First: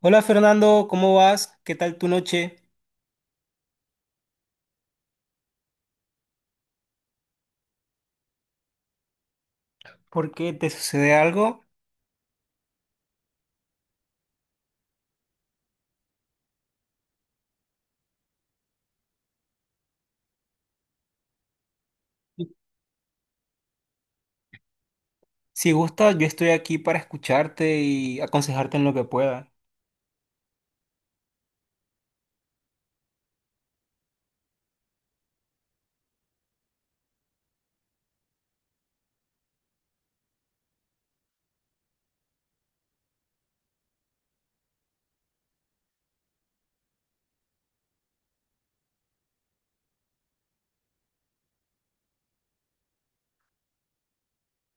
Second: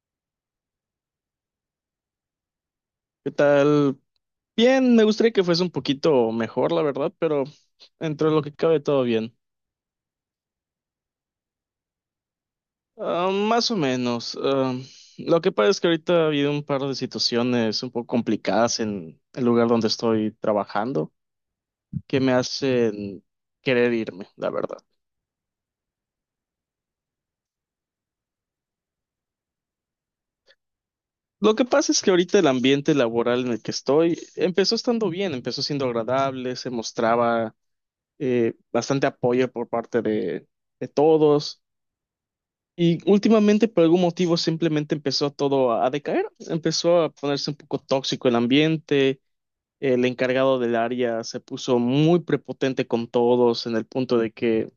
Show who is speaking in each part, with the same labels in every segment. Speaker 1: Hola Fernando, ¿cómo vas? ¿Qué tal tu noche?
Speaker 2: ¿Qué tal? Bien, me gustaría que fuese un poquito mejor, la verdad, pero entre lo que cabe todo bien.
Speaker 1: ¿Por qué te sucede algo?
Speaker 2: Ah, más o menos. Lo que pasa es que ahorita ha habido un par de situaciones un poco complicadas en el lugar donde estoy trabajando que me hacen querer irme, la verdad.
Speaker 1: Si gustas, yo estoy aquí para escucharte y aconsejarte en lo que pueda.
Speaker 2: Lo que pasa es que ahorita el ambiente laboral en el que estoy empezó estando bien, empezó siendo agradable, se mostraba bastante apoyo por parte de todos. Y últimamente, por algún motivo, simplemente empezó todo a decaer, empezó a ponerse un poco tóxico el ambiente, el encargado del área se puso muy prepotente con todos, en el punto de que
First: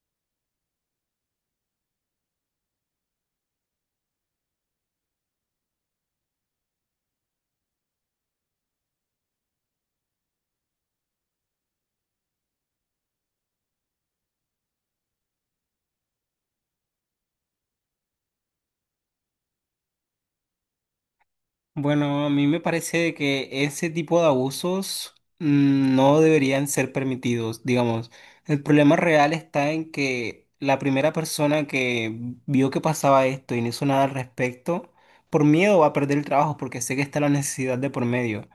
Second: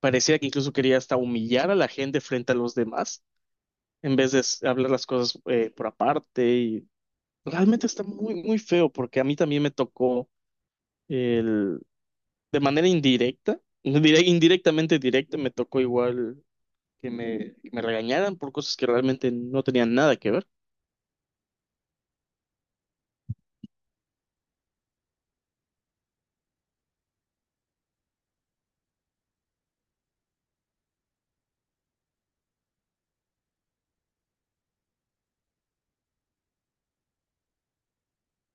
Speaker 2: parecía que incluso quería hasta humillar a la gente frente a los demás, en vez de hablar las cosas por aparte. Y realmente está muy, muy feo, porque a mí también me tocó el, de manera indirecta, indirectamente directa, me tocó igual que me regañaran por cosas que realmente no tenían nada que ver.
Speaker 1: Bueno, a mí me parece que ese tipo de abusos no deberían ser permitidos, digamos. El problema real está en que la primera persona que vio que pasaba esto y no hizo nada al respecto, por miedo va a perder el trabajo porque sé que está la necesidad de por medio.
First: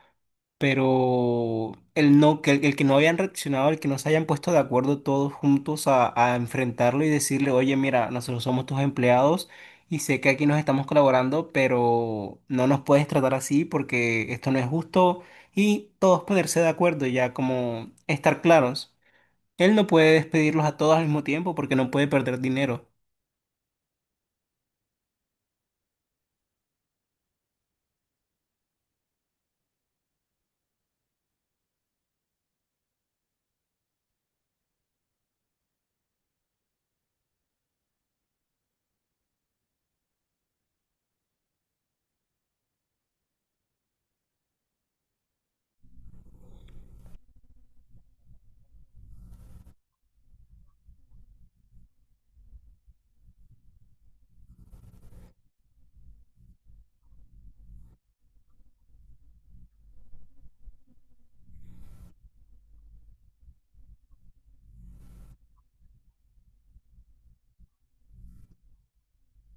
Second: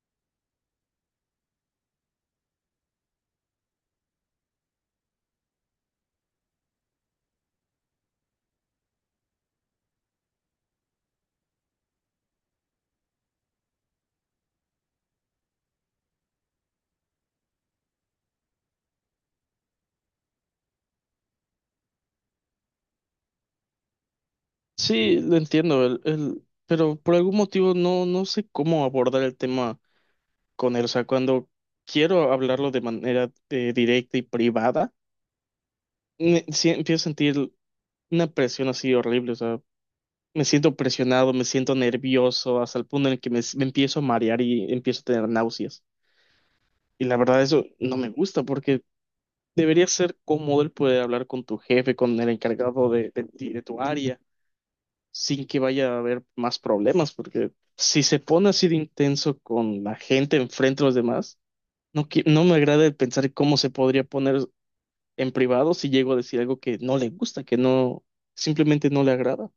Speaker 1: Pero el no, que el que no habían reaccionado, el que no se hayan puesto de acuerdo todos juntos a enfrentarlo y decirle, oye, mira, nosotros somos tus empleados y sé que aquí nos estamos colaborando, pero no nos puedes tratar así porque esto no es justo y todos ponerse de acuerdo ya como estar claros. Él no puede despedirlos a todos al mismo tiempo porque no puede perder dinero.
Speaker 2: Sí, lo entiendo, pero por algún motivo no, no sé cómo abordar el tema con él. O sea, cuando quiero hablarlo de manera directa y privada, me, sí, empiezo a sentir una presión así horrible. O sea, me siento presionado, me siento nervioso, hasta el punto en el que me empiezo a marear y empiezo a tener náuseas. Y la verdad, eso no me gusta porque debería ser cómodo el poder hablar con tu jefe, con el encargado de ti, de tu área sin que vaya a haber más problemas, porque si se pone así de intenso con la gente enfrente de los demás, no, no me agrada el pensar cómo se podría poner en privado si llego a decir algo que no le gusta, que no, simplemente no le agrada.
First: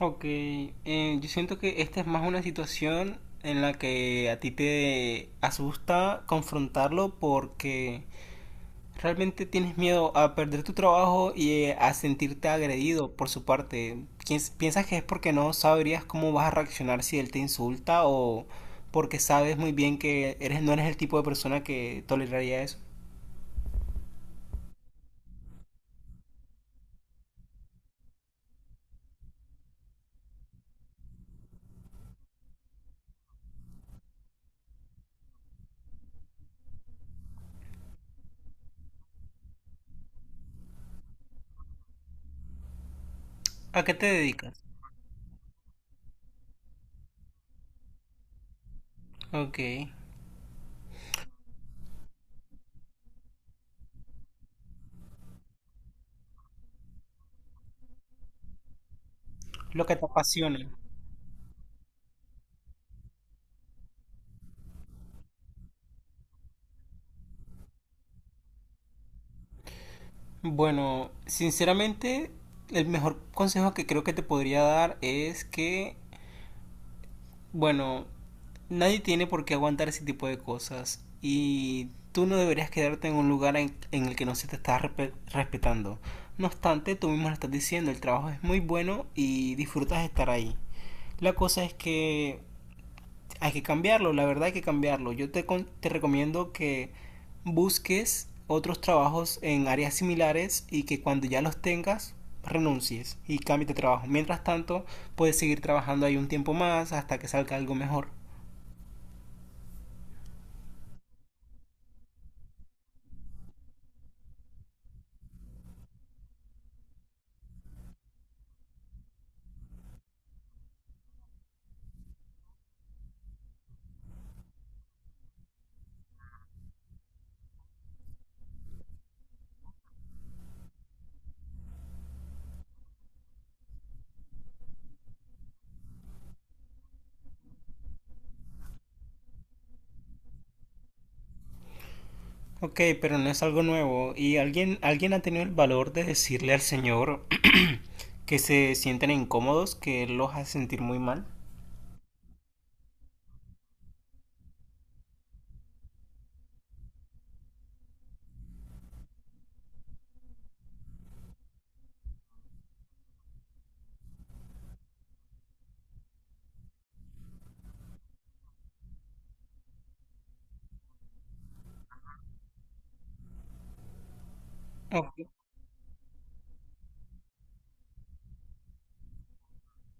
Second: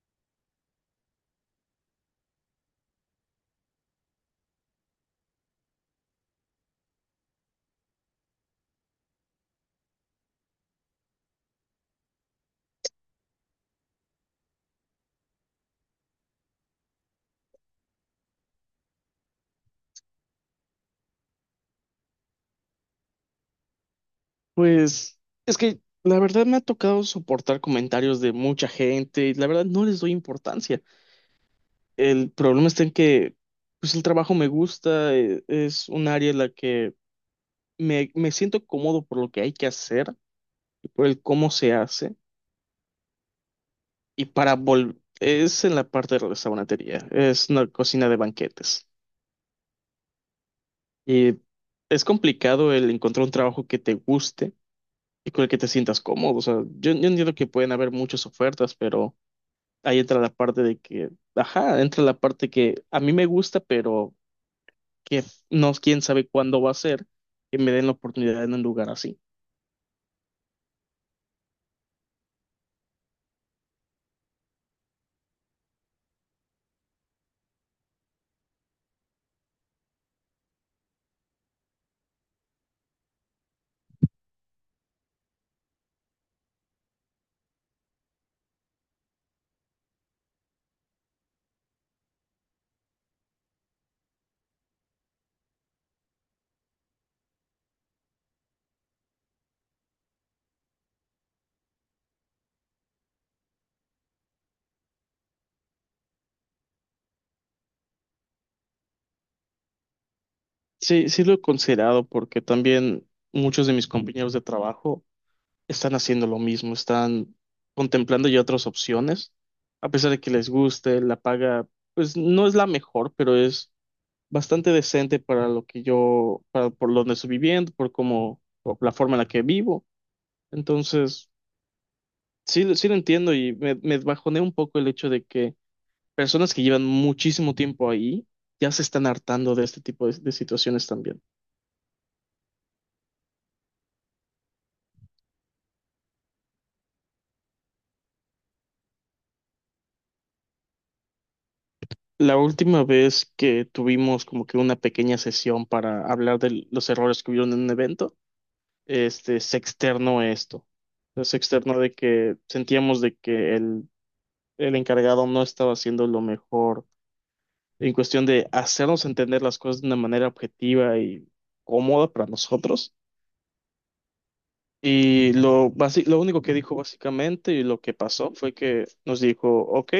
Speaker 1: Ok, yo siento que esta es más una situación en la que a ti te asusta confrontarlo porque realmente tienes miedo a perder tu trabajo y a sentirte agredido por su parte. ¿Piensas que es porque no sabrías cómo vas a reaccionar si él te insulta o porque sabes muy bien que eres, no eres el tipo de persona que toleraría eso?
Speaker 2: Pues es que la verdad me ha tocado soportar comentarios de mucha gente y la verdad no les doy importancia. El problema está en que pues el trabajo me gusta, es un área en la que me siento cómodo por lo que hay que hacer y por el cómo se hace.
Speaker 1: ¿A qué te
Speaker 2: Y para
Speaker 1: dedicas?
Speaker 2: volver, es en la parte de restaurantería, es una cocina de banquetes.
Speaker 1: Ok,
Speaker 2: Y es complicado el encontrar un trabajo que te guste y con el que te sientas cómodo. O sea, yo entiendo que pueden haber muchas ofertas, pero
Speaker 1: lo que
Speaker 2: ahí
Speaker 1: te
Speaker 2: entra la
Speaker 1: apasiona.
Speaker 2: parte de que, ajá, entra la parte que a mí me gusta, pero que no, quién sabe cuándo va a ser que me den la oportunidad en un lugar así.
Speaker 1: Bueno, sinceramente, el mejor consejo que creo que te podría dar es que, bueno, nadie tiene por qué aguantar ese tipo de cosas y tú no deberías quedarte en un lugar en el que no se te está respetando. No obstante, tú mismo lo estás diciendo, el trabajo es muy bueno y disfrutas estar ahí. La cosa es que hay que cambiarlo, la verdad hay que cambiarlo. Yo te recomiendo que busques otros trabajos en áreas similares y que cuando ya los tengas renuncies y cambies de trabajo. Mientras tanto, puedes seguir trabajando ahí un tiempo más hasta que salga algo mejor.
Speaker 2: Sí, sí lo he considerado porque también muchos de mis compañeros de trabajo están haciendo lo mismo, están contemplando ya otras opciones, a pesar de que les guste, la paga, pues no es la mejor, pero es bastante decente para lo que yo, para por donde estoy viviendo, por cómo, por la forma en la que vivo. Entonces, sí, sí lo entiendo y me bajoneé un poco el hecho de que personas que llevan muchísimo tiempo ahí ya se están hartando de este tipo de situaciones también.
Speaker 1: Ok, pero no es algo nuevo. ¿Y alguien ha tenido el valor de decirle al señor que se sienten incómodos, que él los hace sentir muy mal?
Speaker 2: La última vez que tuvimos como que una pequeña sesión para hablar de los errores que hubieron en un evento, este, se externó esto. Se externó de que sentíamos de que el encargado no estaba haciendo lo mejor en cuestión de hacernos entender las cosas de una manera objetiva y cómoda para nosotros. Y
Speaker 1: Ok.
Speaker 2: lo, lo único que dijo básicamente y lo que pasó fue que nos dijo, ok,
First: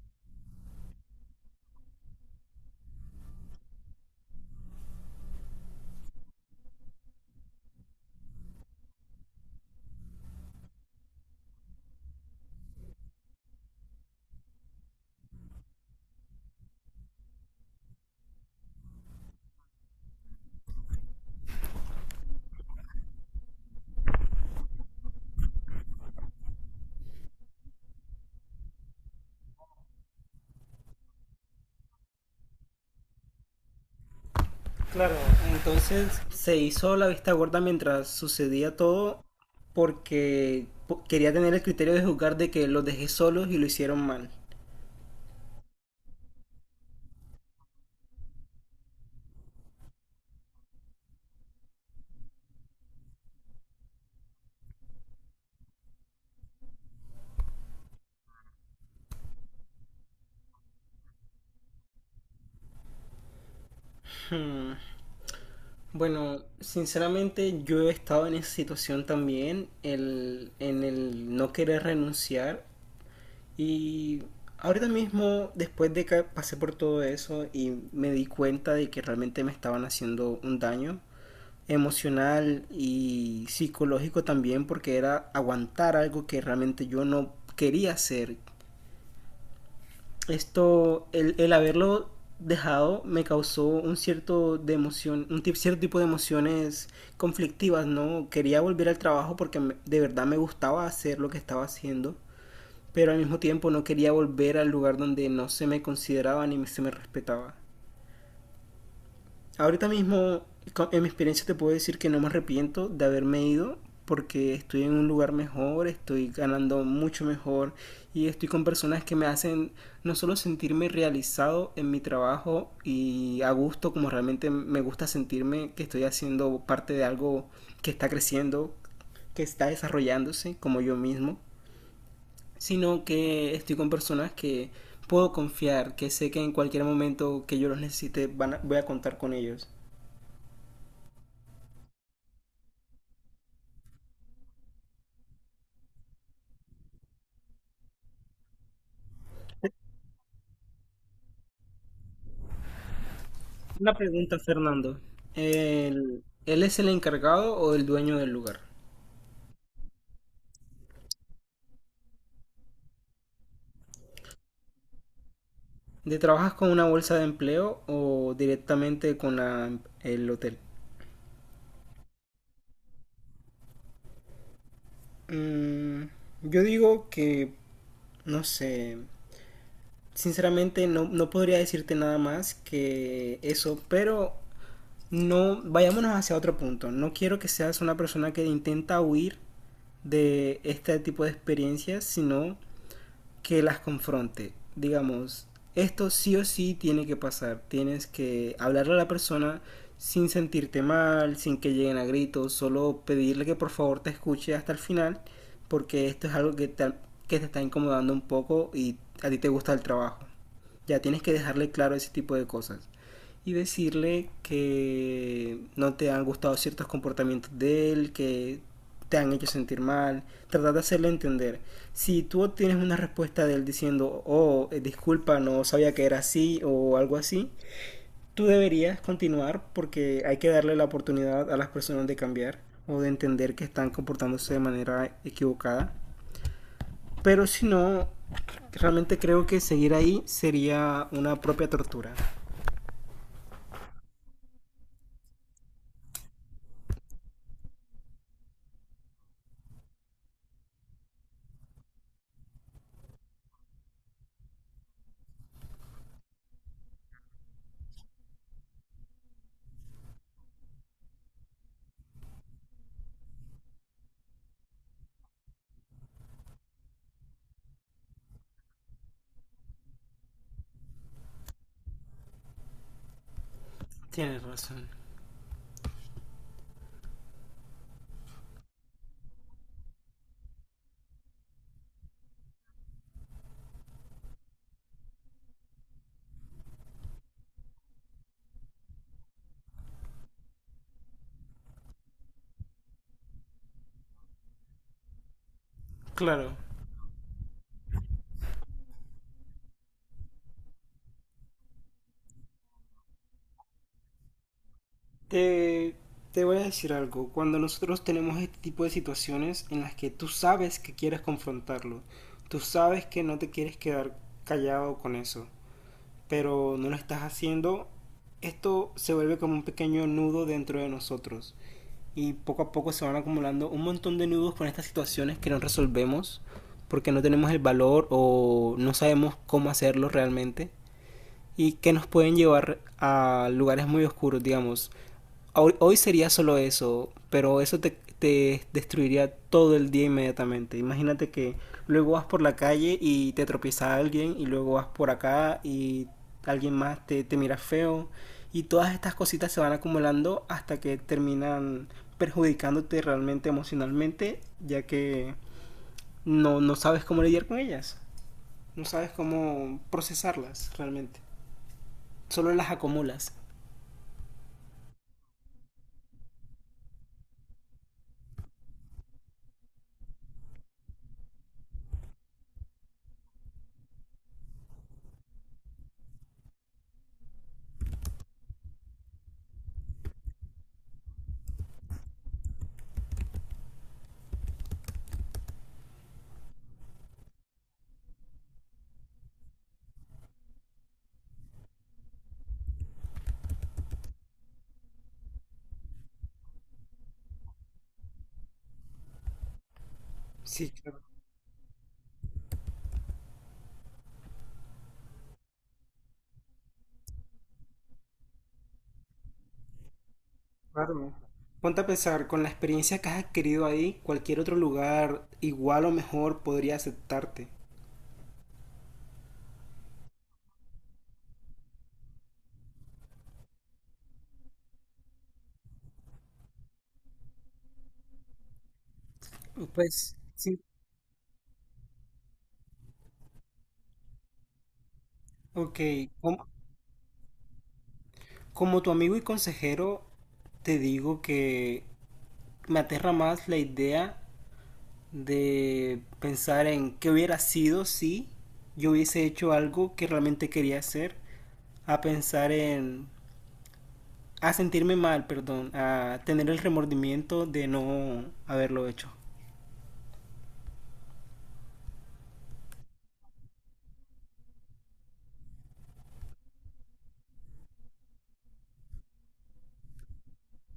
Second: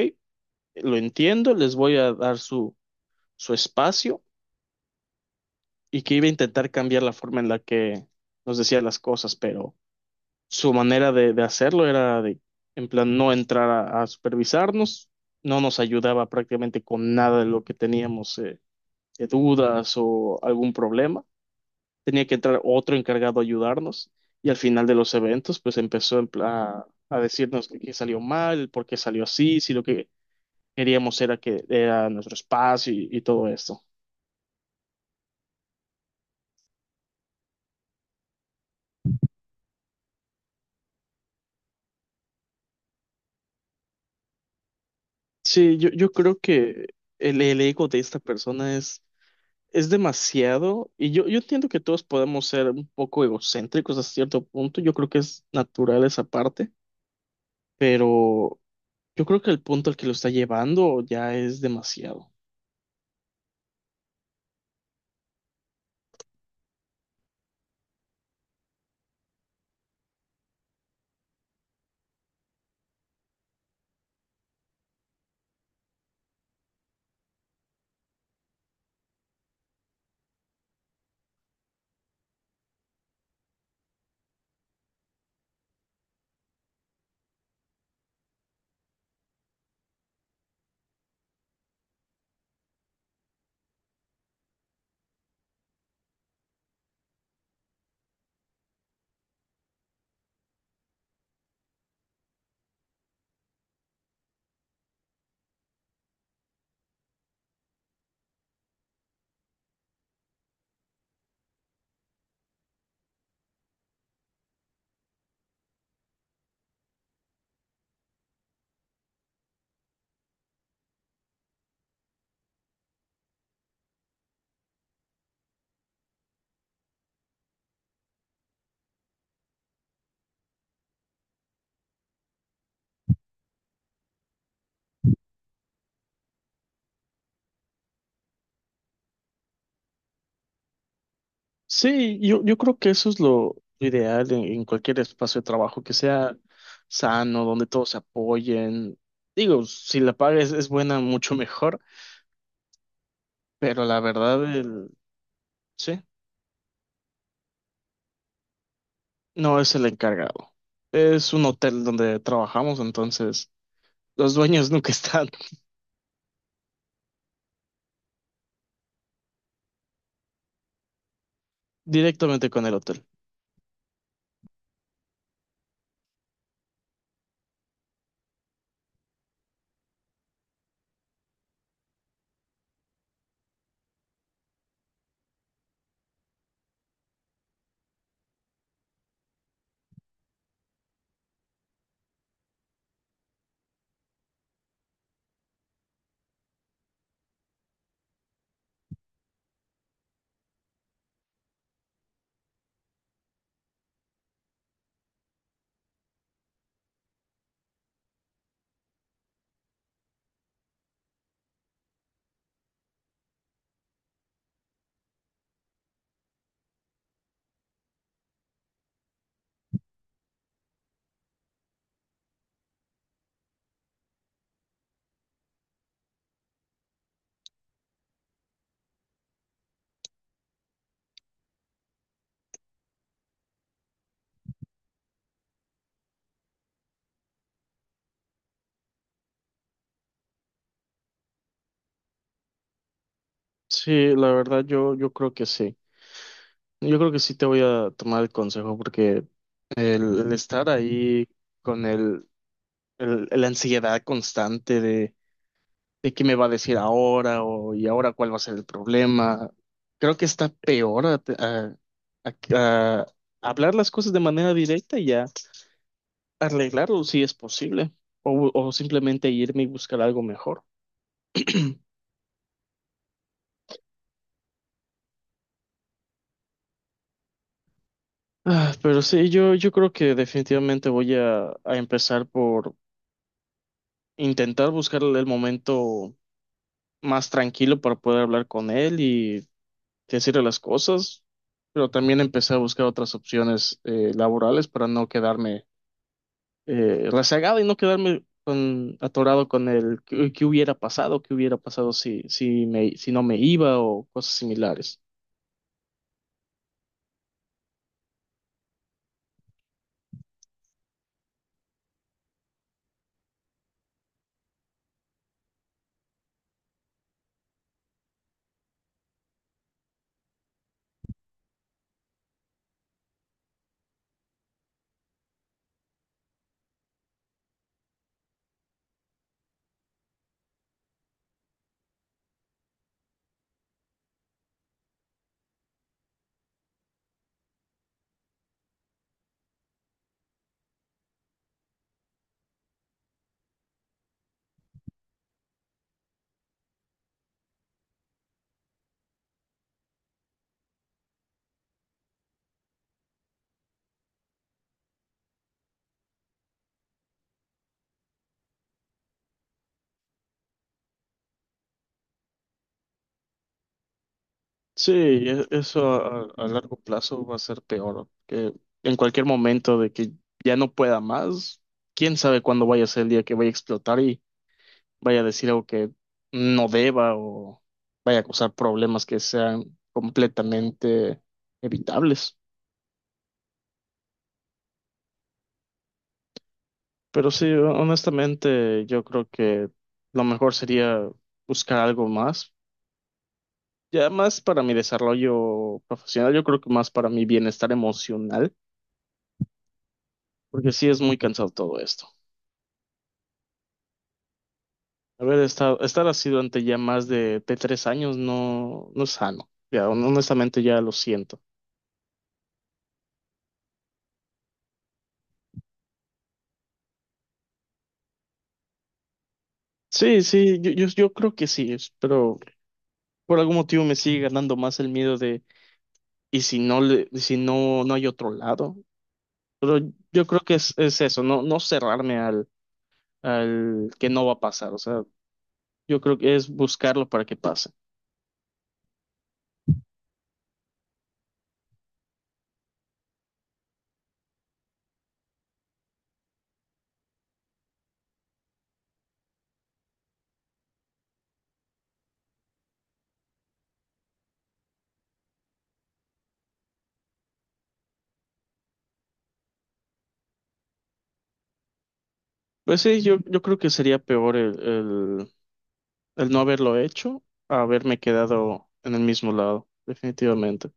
Speaker 2: lo entiendo, les voy a dar su espacio y que iba a intentar cambiar la forma en la que nos decía las cosas, pero su manera de hacerlo era de, en plan, no entrar a supervisarnos, no nos ayudaba prácticamente con nada de lo que teníamos de dudas o algún problema. Tenía que entrar otro encargado a ayudarnos y al final de los eventos, pues empezó en decirnos que, qué salió mal, por qué salió así, si lo que queríamos era que era nuestro espacio y todo esto.
Speaker 1: Claro. Entonces se hizo la vista gorda mientras sucedía todo porque quería tener el criterio de juzgar de que los dejé solos y lo hicieron mal.
Speaker 2: Sí, yo creo que el ego de esta persona es demasiado y yo entiendo que todos podemos ser un poco egocéntricos a cierto punto, yo creo que es natural esa parte, pero yo creo que el punto al que lo está llevando ya es demasiado.
Speaker 1: Hmm. Bueno, sinceramente yo he estado en esa situación también, en el no querer renunciar y ahorita mismo, después de que pasé por todo eso y me di cuenta de que realmente me estaban haciendo un daño, emocional y psicológico también porque era aguantar algo que realmente yo no quería hacer. Esto, el haberlo dejado me causó un cierto de emoción, un cierto tipo de emociones conflictivas, ¿no? Quería volver al trabajo porque de verdad me gustaba hacer lo que estaba haciendo, pero al mismo tiempo no quería volver al lugar donde no se me consideraba ni se me respetaba. Ahorita mismo, en mi experiencia te puedo decir que no me arrepiento de haberme ido porque estoy en un lugar mejor, estoy ganando mucho mejor y estoy con personas que me hacen no solo sentirme realizado en mi trabajo y a gusto como realmente me gusta sentirme que estoy haciendo parte de algo que está creciendo, que está desarrollándose como yo mismo, sino que estoy con personas que puedo confiar, que sé que en cualquier momento que yo los necesite voy a contar con ellos.
Speaker 2: Sí, yo creo que eso es lo ideal en cualquier espacio de trabajo, que sea sano, donde todos se apoyen. Digo, si la paga es buena, mucho mejor, pero
Speaker 1: Una
Speaker 2: la
Speaker 1: pregunta,
Speaker 2: verdad, el,
Speaker 1: Fernando.
Speaker 2: sí,
Speaker 1: ¿Él es el encargado o el dueño del lugar?
Speaker 2: no es el encargado. Es un hotel donde trabajamos, entonces los dueños nunca están
Speaker 1: ¿De trabajas con una bolsa de empleo o directamente con el hotel?
Speaker 2: directamente con el hotel.
Speaker 1: Mm, yo digo que, no sé, sinceramente no, no podría decirte nada más que eso, pero no, vayámonos hacia otro punto. No quiero que seas una persona que intenta huir de este tipo de experiencias, sino que las confronte. Digamos, esto sí o sí tiene que pasar. Tienes que hablarle a la persona sin sentirte mal, sin que lleguen a gritos, solo pedirle que por favor te escuche hasta el final, porque esto es algo que te está incomodando un poco y a ti te gusta el trabajo. Ya tienes que dejarle claro ese tipo de cosas y decirle que no te han gustado ciertos comportamientos de él, que te han hecho sentir mal, tratar de hacerle entender. Si tú obtienes una respuesta de él diciendo, oh, disculpa, no sabía que era así o algo así, tú deberías continuar porque hay que darle la oportunidad a las personas de cambiar o de entender que están comportándose de manera equivocada. Pero si no, realmente creo que seguir ahí sería una propia tortura.
Speaker 2: Sí, la verdad yo creo que sí. Yo creo que sí te voy a tomar el consejo porque el estar ahí con el, la ansiedad constante de qué me va a decir ahora o y ahora cuál va a ser el problema. Creo que está peor a hablar las cosas de manera directa y a arreglarlo si es posible o simplemente irme y buscar algo mejor.
Speaker 1: Tienes razón.
Speaker 2: Ah, pero sí, yo creo que definitivamente voy a empezar por intentar buscar el momento más tranquilo para poder hablar con él y decirle las cosas, pero también empecé a buscar otras opciones laborales para no quedarme
Speaker 1: Claro.
Speaker 2: rezagada y no quedarme atorado con el qué, qué hubiera pasado si, si, me, si no me iba o cosas similares.
Speaker 1: Te, te voy a decir algo. Cuando nosotros tenemos este tipo de situaciones en las que tú sabes que quieres confrontarlo, tú sabes que no te quieres quedar callado con eso, pero no lo estás haciendo, esto se vuelve como un pequeño nudo dentro de nosotros. Y poco a poco se van acumulando un montón de nudos con estas situaciones que no resolvemos porque no tenemos el valor o no sabemos cómo hacerlo realmente y que nos pueden llevar a lugares muy oscuros, digamos. Hoy sería solo eso, pero eso te destruiría todo el día inmediatamente. Imagínate que luego vas por la calle y te tropieza alguien y luego vas por acá y alguien más te mira feo y todas estas cositas se van acumulando hasta que terminan perjudicándote realmente emocionalmente ya que no, no sabes cómo lidiar con ellas, no sabes cómo procesarlas realmente, solo las acumulas.
Speaker 2: Sí, eso a largo plazo va a ser peor, ¿no? Que en cualquier momento de que ya no pueda más, quién sabe cuándo vaya a ser el día que vaya a explotar y vaya a decir algo que no deba o vaya a causar problemas que sean completamente evitables. Pero sí, honestamente, yo creo que lo mejor sería buscar algo más. Ya más para mi desarrollo profesional, yo creo que más para mi bienestar emocional,
Speaker 1: Sí,
Speaker 2: porque sí
Speaker 1: claro.
Speaker 2: es muy cansado todo esto. Haber estado, estar así durante ya más de 3 años no, no es sano. Ya, honestamente ya lo
Speaker 1: Claro.
Speaker 2: siento.
Speaker 1: Ponte a pensar, con la experiencia que has adquirido ahí, cualquier otro lugar, igual o mejor, podría aceptarte.
Speaker 2: Sí, sí, yo creo que sí, es- pero por algún motivo me sigue ganando más el miedo de, ¿y si no le, si no, no hay otro lado?
Speaker 1: Pues
Speaker 2: Yo creo que
Speaker 1: sí.
Speaker 2: es eso, no, no cerrarme al que no va a pasar. O sea,
Speaker 1: Ok,
Speaker 2: yo creo que
Speaker 1: como,
Speaker 2: es buscarlo para que pase.
Speaker 1: como tu amigo y consejero, te digo que me aterra más la idea de pensar en qué hubiera sido si yo hubiese hecho algo que realmente quería hacer, a pensar en, a sentirme mal, perdón, a tener el remordimiento de no haberlo hecho.
Speaker 2: Pues sí, yo creo que sería peor el no haberlo hecho a haberme quedado en el mismo lado, definitivamente.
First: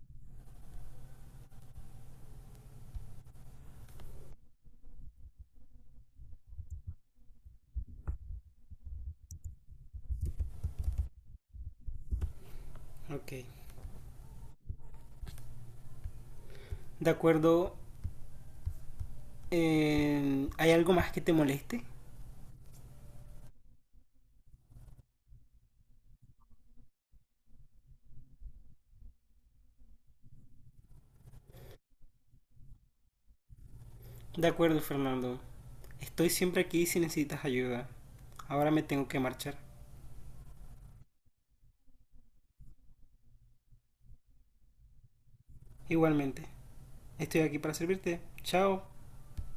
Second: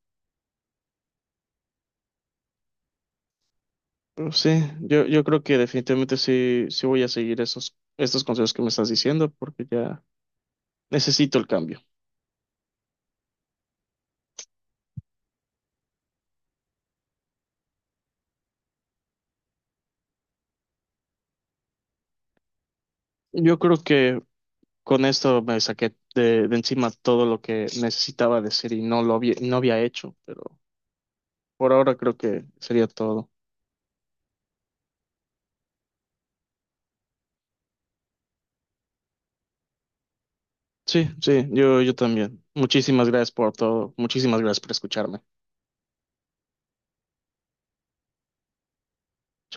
Speaker 2: Pero sí, yo creo que definitivamente sí, sí voy a seguir estos consejos que me estás diciendo porque ya necesito el cambio.
Speaker 1: Ok. De acuerdo. ¿Hay algo más que te moleste?
Speaker 2: Yo creo que con esto me saqué de encima todo lo que necesitaba decir y no lo había, no había hecho, pero por ahora creo que sería todo.
Speaker 1: De acuerdo, Fernando. Estoy siempre aquí si necesitas ayuda. Ahora me tengo que marchar.
Speaker 2: Sí, sí, yo también. Muchísimas gracias por todo. Muchísimas gracias por escucharme.
Speaker 1: Igualmente. Estoy aquí para servirte. Chao.
Speaker 2: Chao.